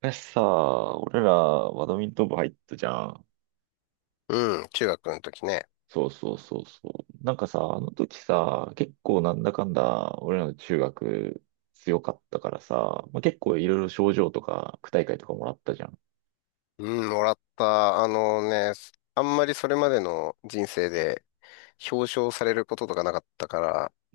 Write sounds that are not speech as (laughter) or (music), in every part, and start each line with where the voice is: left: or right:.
right: 昔さ、俺らバドミントン部入ったじゃん。
left: うん、中学の時ね。
right: そうそうそうそう。なんかさ、あの時さ、結構なんだかんだ俺らの中学強かったからさ、まあ、結構いろいろ賞状とか区大会とかもらったじゃん。
left: うん、もらった。あんまりそれまでの人生で表彰されることとかなかったか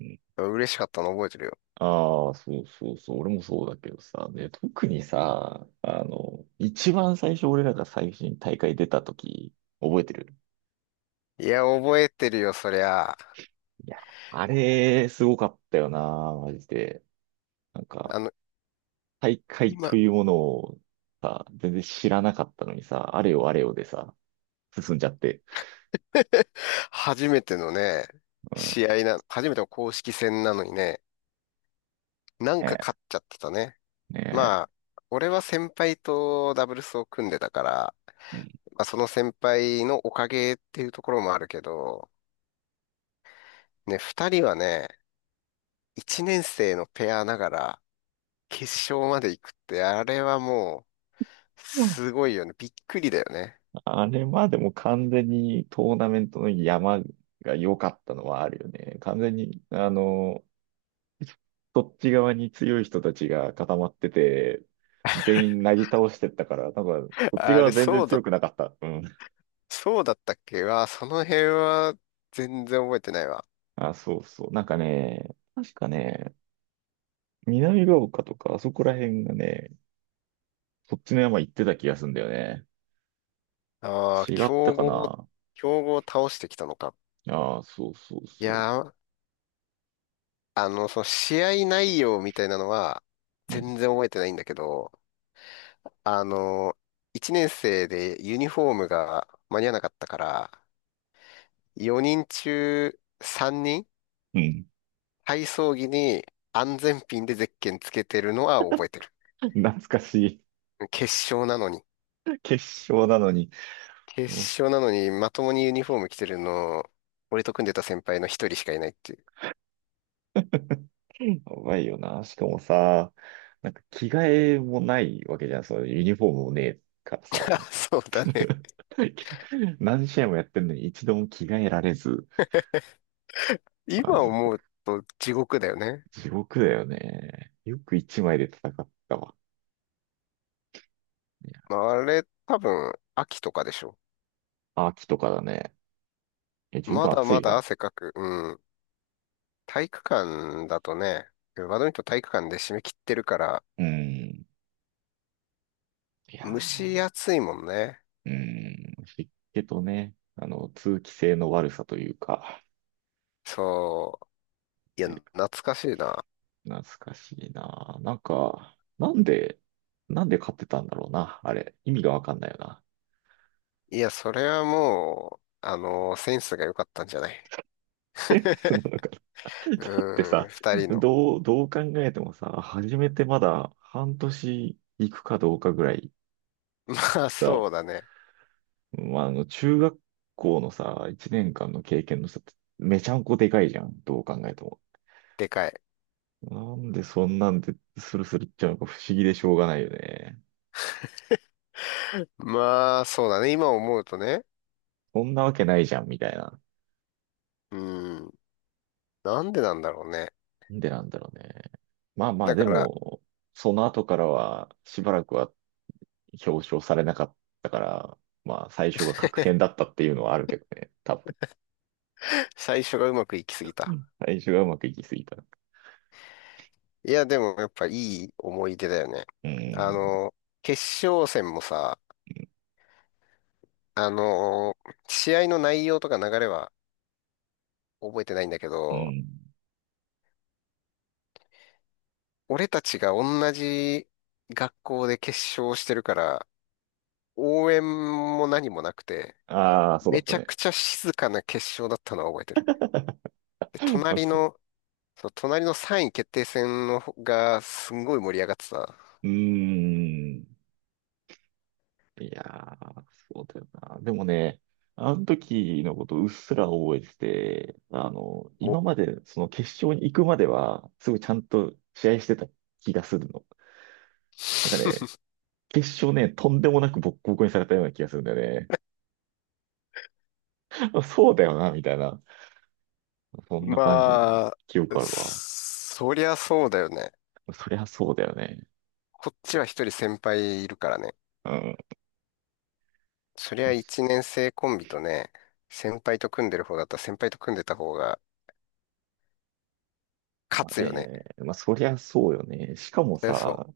right: うん。
left: ら、嬉しかったの覚えてるよ。
right: ああ、そうそうそう。俺もそうだけどさ、ね、特にさ、あの、一番最初俺らが最初に大会出た時、覚えてる？
left: いや、覚えてるよ、そりゃ。
right: いや、あれ、すごかったよな、マジで。なんか、
left: あの、
right: 大会
left: 今、
right: というものをさ、全然知らなかったのにさ、あれよあれよでさ、進んじゃって。
left: 初めてのね、
right: うん、
left: 試合な、初めての公式戦なのにね、なんか
right: ね
left: 勝っちゃってたね。
right: え、ね
left: まあ、俺は先輩とダブルスを組んでたから、
right: え。
left: まあ、その先輩のおかげっていうところもあるけど、ね、二人はね、一年生のペアながら決勝まで行くって、あれはもう、
right: うん、
left: すごいよね。びっくりだよね。
right: あれまでも完全にトーナメントの山が良かったのはあるよね。完全に、あの、そっち側に強い人たちが固まってて、全員なぎ倒してったから、なんか、
left: (laughs)
right: こっち
left: あ
right: 側
left: れ、
right: 全然
left: そうだ、
right: 強くなかった。うん。
left: そうだったっけは、その辺は全然覚えてないわ。
right: あ、そうそう。なんかね、確かね、南ヶ丘とか、あそこら辺がね、そっちの山行ってた気がするんだよね。
left: ああ、
right: 違ったかな？
left: 強豪を倒してきたのか。
right: ああ、そうそう
left: い
right: そ
left: やー、その試合内容みたいなのは、
right: う。うん。
left: 全然覚えてないんだけど、あの、一年生でユニフォームが間に合わなかったから、4人中3人
right: うん。
left: 体操着に安全ピンでゼッケンつけてるのは覚えてる。
right: 懐かしい。
left: 決勝なのに。
right: 決勝なのに。
left: 決
right: もうし、
left: 勝なのに、まともにユニフォーム着てるの、俺と組んでた先輩の一人しかいないっていう。
right: やばいよな。しかもさ、なんか着替えもないわけじゃん。そのユニフォームもねえから
left: (laughs) あ、
right: さ。
left: そうだね。
right: (laughs) 何試合もやってんのに一度も着替えられず。マ
left: 今
right: ジ、
left: 思うと地獄だよね。
right: 地獄だよね。よく一枚で戦ったわ。いや。
left: まああれ、多分、秋とかでしょ。
right: 秋とかだね。え、十
left: ま
right: 分
left: だ
right: 暑
left: ま
right: い
left: だ
right: な。
left: 汗かく。うん。体育館だとね、バドミントン体育館で締め切ってるから、
right: うん。いや
left: 蒸し
right: ー。
left: 暑いもんね。
right: うん、湿気とね、あの、通気性の悪さというか、
left: そう。いや、
right: え。
left: 懐かしいな。
right: 懐かしいな。なんか、なんで買ってたんだろうな、あれ。意味がわかんないよな。
left: いや、それはもう、センスが良かったんじゃない。
right: (laughs) え、その、なんか、だ
left: (laughs)
right: って
left: うん、
right: さ、
left: 二人の。
right: どう考えてもさ、初めてまだ半年行くかどうかぐらい
left: (laughs) まあ、
right: さ、
left: そうだね。
right: まあ、あの、中学校のさ、1年間の経験のさ、めちゃんこでかいじゃん、どう考えても。
left: でかい。
right: なんでそんなんでスルスルいっちゃうのか不思議でしょうがないよね。
left: まあ、そうだね。今思うとね。
right: そんなわけないじゃん、みたいな。
left: うん、なんでなんだろうね。
right: なんでなんだろうね。まあまあ、
left: だ
right: で
left: から、
right: も、その後からは、しばらくは表彰されなかったから、まあ、最初が確変
left: (laughs)
right: だったっていうのはあるけどね、多分。
left: 最初がうまくいきすぎ
right: う
left: た。
right: ん。最初がうまくいきすぎた。う
left: いや、でもやっぱいい思い出だよね。
right: ー
left: あ
right: ん、
left: の、決勝戦もさ、あの、試合の内容とか流れは覚えてないんだけ
right: う
left: ど、
right: ん。
left: 俺たちが同じ学校で決勝してるから、応援も何もなくて、
right: ああ、そうだ
left: め
right: った
left: ちゃ
right: ね。
left: くちゃ静かな決勝だったのは覚えてる。で、
right: (laughs)
left: 隣の、そう隣の3位決定戦の方がすんごい盛り上がってた。
right: うーん。いやー、そうだよな。でもね、あの時のことうっすら覚えてて、あの、
left: お。
right: 今までその決勝に行くまでは、すごいちゃんと試合してた気がするの。なんかね、
left: (laughs)
right: 決勝ね、とんでもなくボッコボコにされたような気がするんだよね。(laughs) あ、そうだよな、みたいな。そんな感じ、
left: まあ、
right: 記憶あるわ。
left: そりゃそうだよね。
right: そりゃそうだよね。
left: こっちは一人先輩いるからね。
right: うん。
left: そりゃ一年生コンビとね、先輩と組んでる方だったら先輩と組んでた方が勝
right: まあ
left: つよね。
right: ね、まあそりゃそうよね。しかも
left: そりゃそ
right: さ、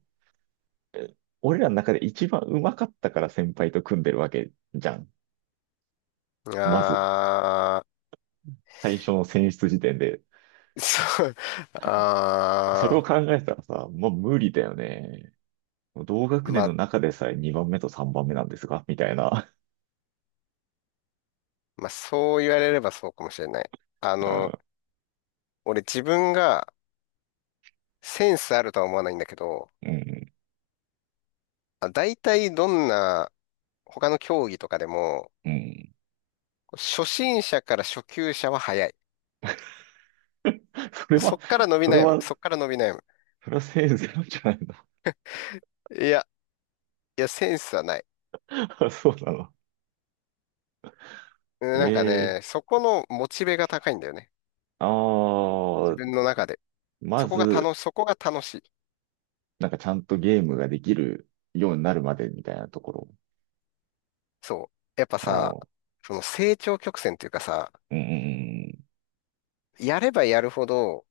right: え、俺らの中で一番上手かったから先輩と組んでるわけじゃん。
left: う。
right: まず。
left: あ
right: 最初の選出時点で。
left: ー、そう、
right: それを
left: あ
right: 考えたらさ、もう無理だよね。同
left: ー、
right: 学年
left: ま
right: の
left: あ、
right: 中でさえ2番目と3番目なんですが、みたいな。
left: まあ、そう言われればそうかもしれない。あ
right: うん、
left: の、俺自分がセンスあるとは思わないんだけど、
right: うん、
left: あ、大体どんな他の競技とかでも、
right: うん。
left: 初心者から初級者は早い。
right: それは、それは、
left: そっから伸び悩む。
right: それはせいぜいなんじゃない
left: いや、いや、センスはない。
right: の？ (laughs) そうなの。
left: うん、なんか
right: え
left: ね、
right: え。
left: そこのモチベが高いんだよね。
right: あ
left: 自
right: あー、
left: 分の中で。
right: まず、
left: そこが楽しい。
right: なんかちゃんとゲームができるようになるまでみたいなところ。
left: そう。やっぱ
right: あ
left: さ、
right: あ、
left: その成長曲線っていうかさ、
right: うん、うん、
left: やればやるほど、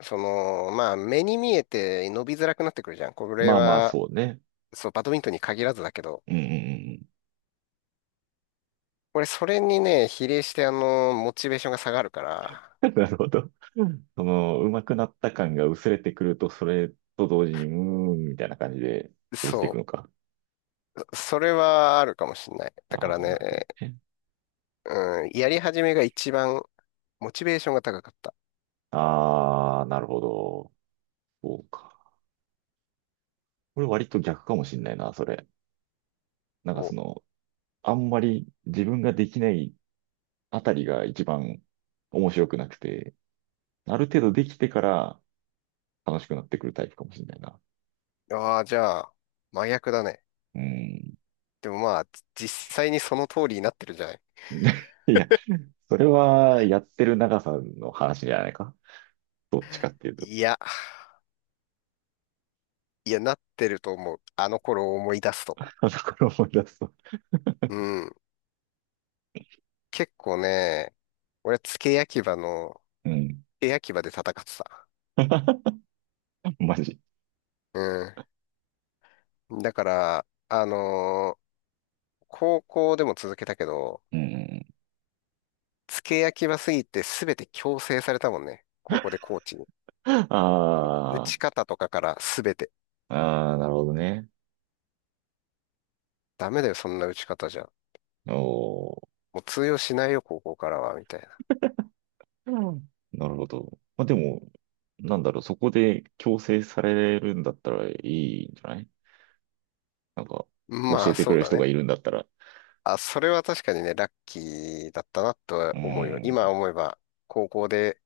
left: まあ、目に見えて伸びづらくなってくるじゃん。こ
right: うん。
left: れ
right: まあまあ、
left: は、
right: そうね。
left: そう、バドミントンに限らずだけど、
right: うん、うん、うん。
left: 俺、それにね、比例して、モチベーションが下がるから、
right: (laughs) なるほど。その、上手くなった感が薄れてくると、それと同時に、うーん、みたいな感じで落
left: そ
right: ちていくのか。
left: う、それはあるかもしんない。だから
right: ああ、
left: ね、
right: なるほどね。
left: うん、やり始めが一番、モチベーションが高かった。
right: ああ、なるほど。そうか。これ割と逆かもしんないな、それ。なんか
left: お、
right: その、あんまり自分ができないあたりが一番面白くなくて、ある程度できてから楽しくなってくるタイプかもしんないな。
left: ああ、じゃあ、真逆だね。
right: うん。
left: でもまあ、実際にその通りになってるじゃない。
right: (laughs) いや、それはやってる長さの話じゃないか。どっちかっていうと。
left: いや、いや、なってると思う。あの頃を思い出すと。
right: あ、だから思い出すと。
left: うん。結構ね、俺、付け焼き場の
right: うん。
left: エアキバで戦ってた。
right: (laughs) マジ。
left: うん。だから、高校でも続けたけど、
right: うん。
left: 付け焼き場すぎて全て強制されたもんね。高校でコーチに。
right: あ
left: 打
right: あ、
left: ち方とかから全て。
right: ああ、なるほどね。
left: ダメだよ、そんな打ち方じゃ。
right: おお、
left: もう通用しないよ、高校からは、みたい
right: うん。なるほど。まあ、でも、なんだろう、そこで強制されるんだったらいいんじゃない？なんか、
left: な。
right: 教
left: ま
right: え
left: あ、
right: てく
left: そ
right: れ
left: う
right: る
left: だ
right: 人が
left: ね。
right: いるんだったら。
left: あ、それは確かにね、ラッキーだったなと
right: う
left: 思うよ。今
right: ん、
left: 思えば、高校で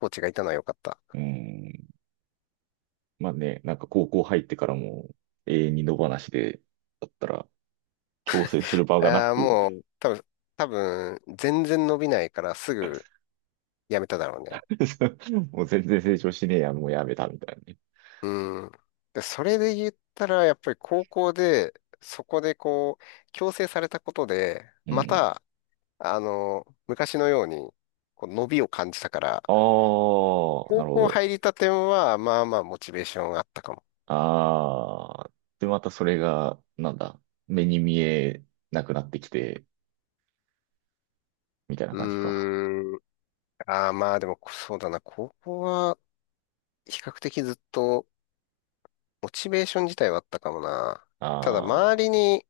left: コーチがいたのは良かった。
right: うん。まあね、なんか高校入ってからも永遠に野放しで、だったら、強制する場がな
left: ああ、
right: く
left: もう、多分、全然伸びないからすぐ辞めただろうね。
right: (laughs) もう全然成長しねえや、もうやめたみたいなね。
left: うん。で、それで言ったら、やっぱり高校で、そこでこう、強制されたことで、
right: う
left: ま
right: ん。
left: た、昔のように、こう伸びを感じたから、
right: ああ、な
left: 高
right: るほ
left: 校
right: ど。
left: 入りたては、まあまあ、モチベーションがあったかも。
right: ああ、で、またそれが、なんだ、目に見えなくなってきて、みたいな
left: う
right: 感じか。
left: ーん。ああ、まあでも、そうだな。高校は、比較的ずっと、モチベーション自体はあったかもな。
right: あ
left: ただ、
right: ー。
left: 周りに、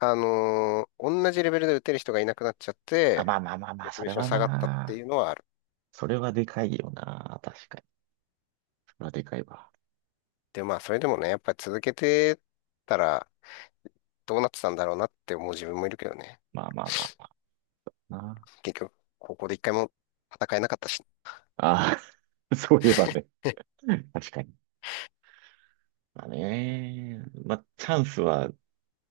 left: 同じレベルで打てる人がいなくなっちゃっ
right: あ、
left: て、
right: まあまあまあま
left: モ
right: あ、
left: チ
right: そ
left: ベー
right: れ
left: ション
right: は
left: 下がったって
right: な。
left: いうのはある。
right: それはでかいよな。確かに。それはでかいわ。
left: で、まあ、それでもね、やっぱり続けてたらどうなってたんだろうなって思う自分もいるけどね。
right: まあまあまあまあな。
left: 結局、高校で一回も戦えなかったし。
right: ああ、(laughs) そういえばね。
left: (laughs)
right: 確かに。まあね。まあ、チャンスは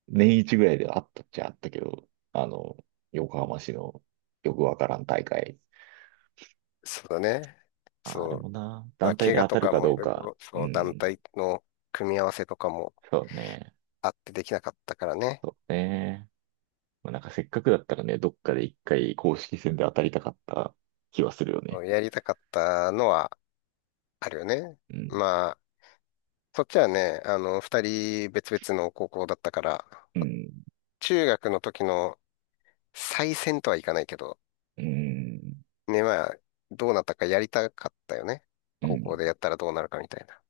right: 年一ぐらいではあったっちゃあったけど、あの、横浜市のよくわからん大会。
left: そうだね。
right: あ、れ
left: そう。
right: もな、
left: まあ、
right: 団体
left: 怪
right: で
left: 我
right: 当
left: と
right: たる
left: か
right: か
left: も
right: ど
left: い
right: う
left: ろい
right: か。
left: ろ、
right: う
left: そう、団
right: ん、
left: 体の組み合わせとかも
right: そうね。
left: あってできなかったからね。
right: そうね。まあ、なんかせっかくだったらね、どっかで一回公式戦で当たりたかった気はするよ
left: そ
right: ね。
left: うやりたかったのはあるよね。
right: うん、
left: まあ、そっちはね、二人別々の高校だったから、
right: うん、
left: 中学の時の再戦とはいかないけど、
right: うん、
left: ね、まあ、どうなったかやりたかったよね。
right: う
left: 高
right: ん。
left: 校でやったらどうなるかみたいな。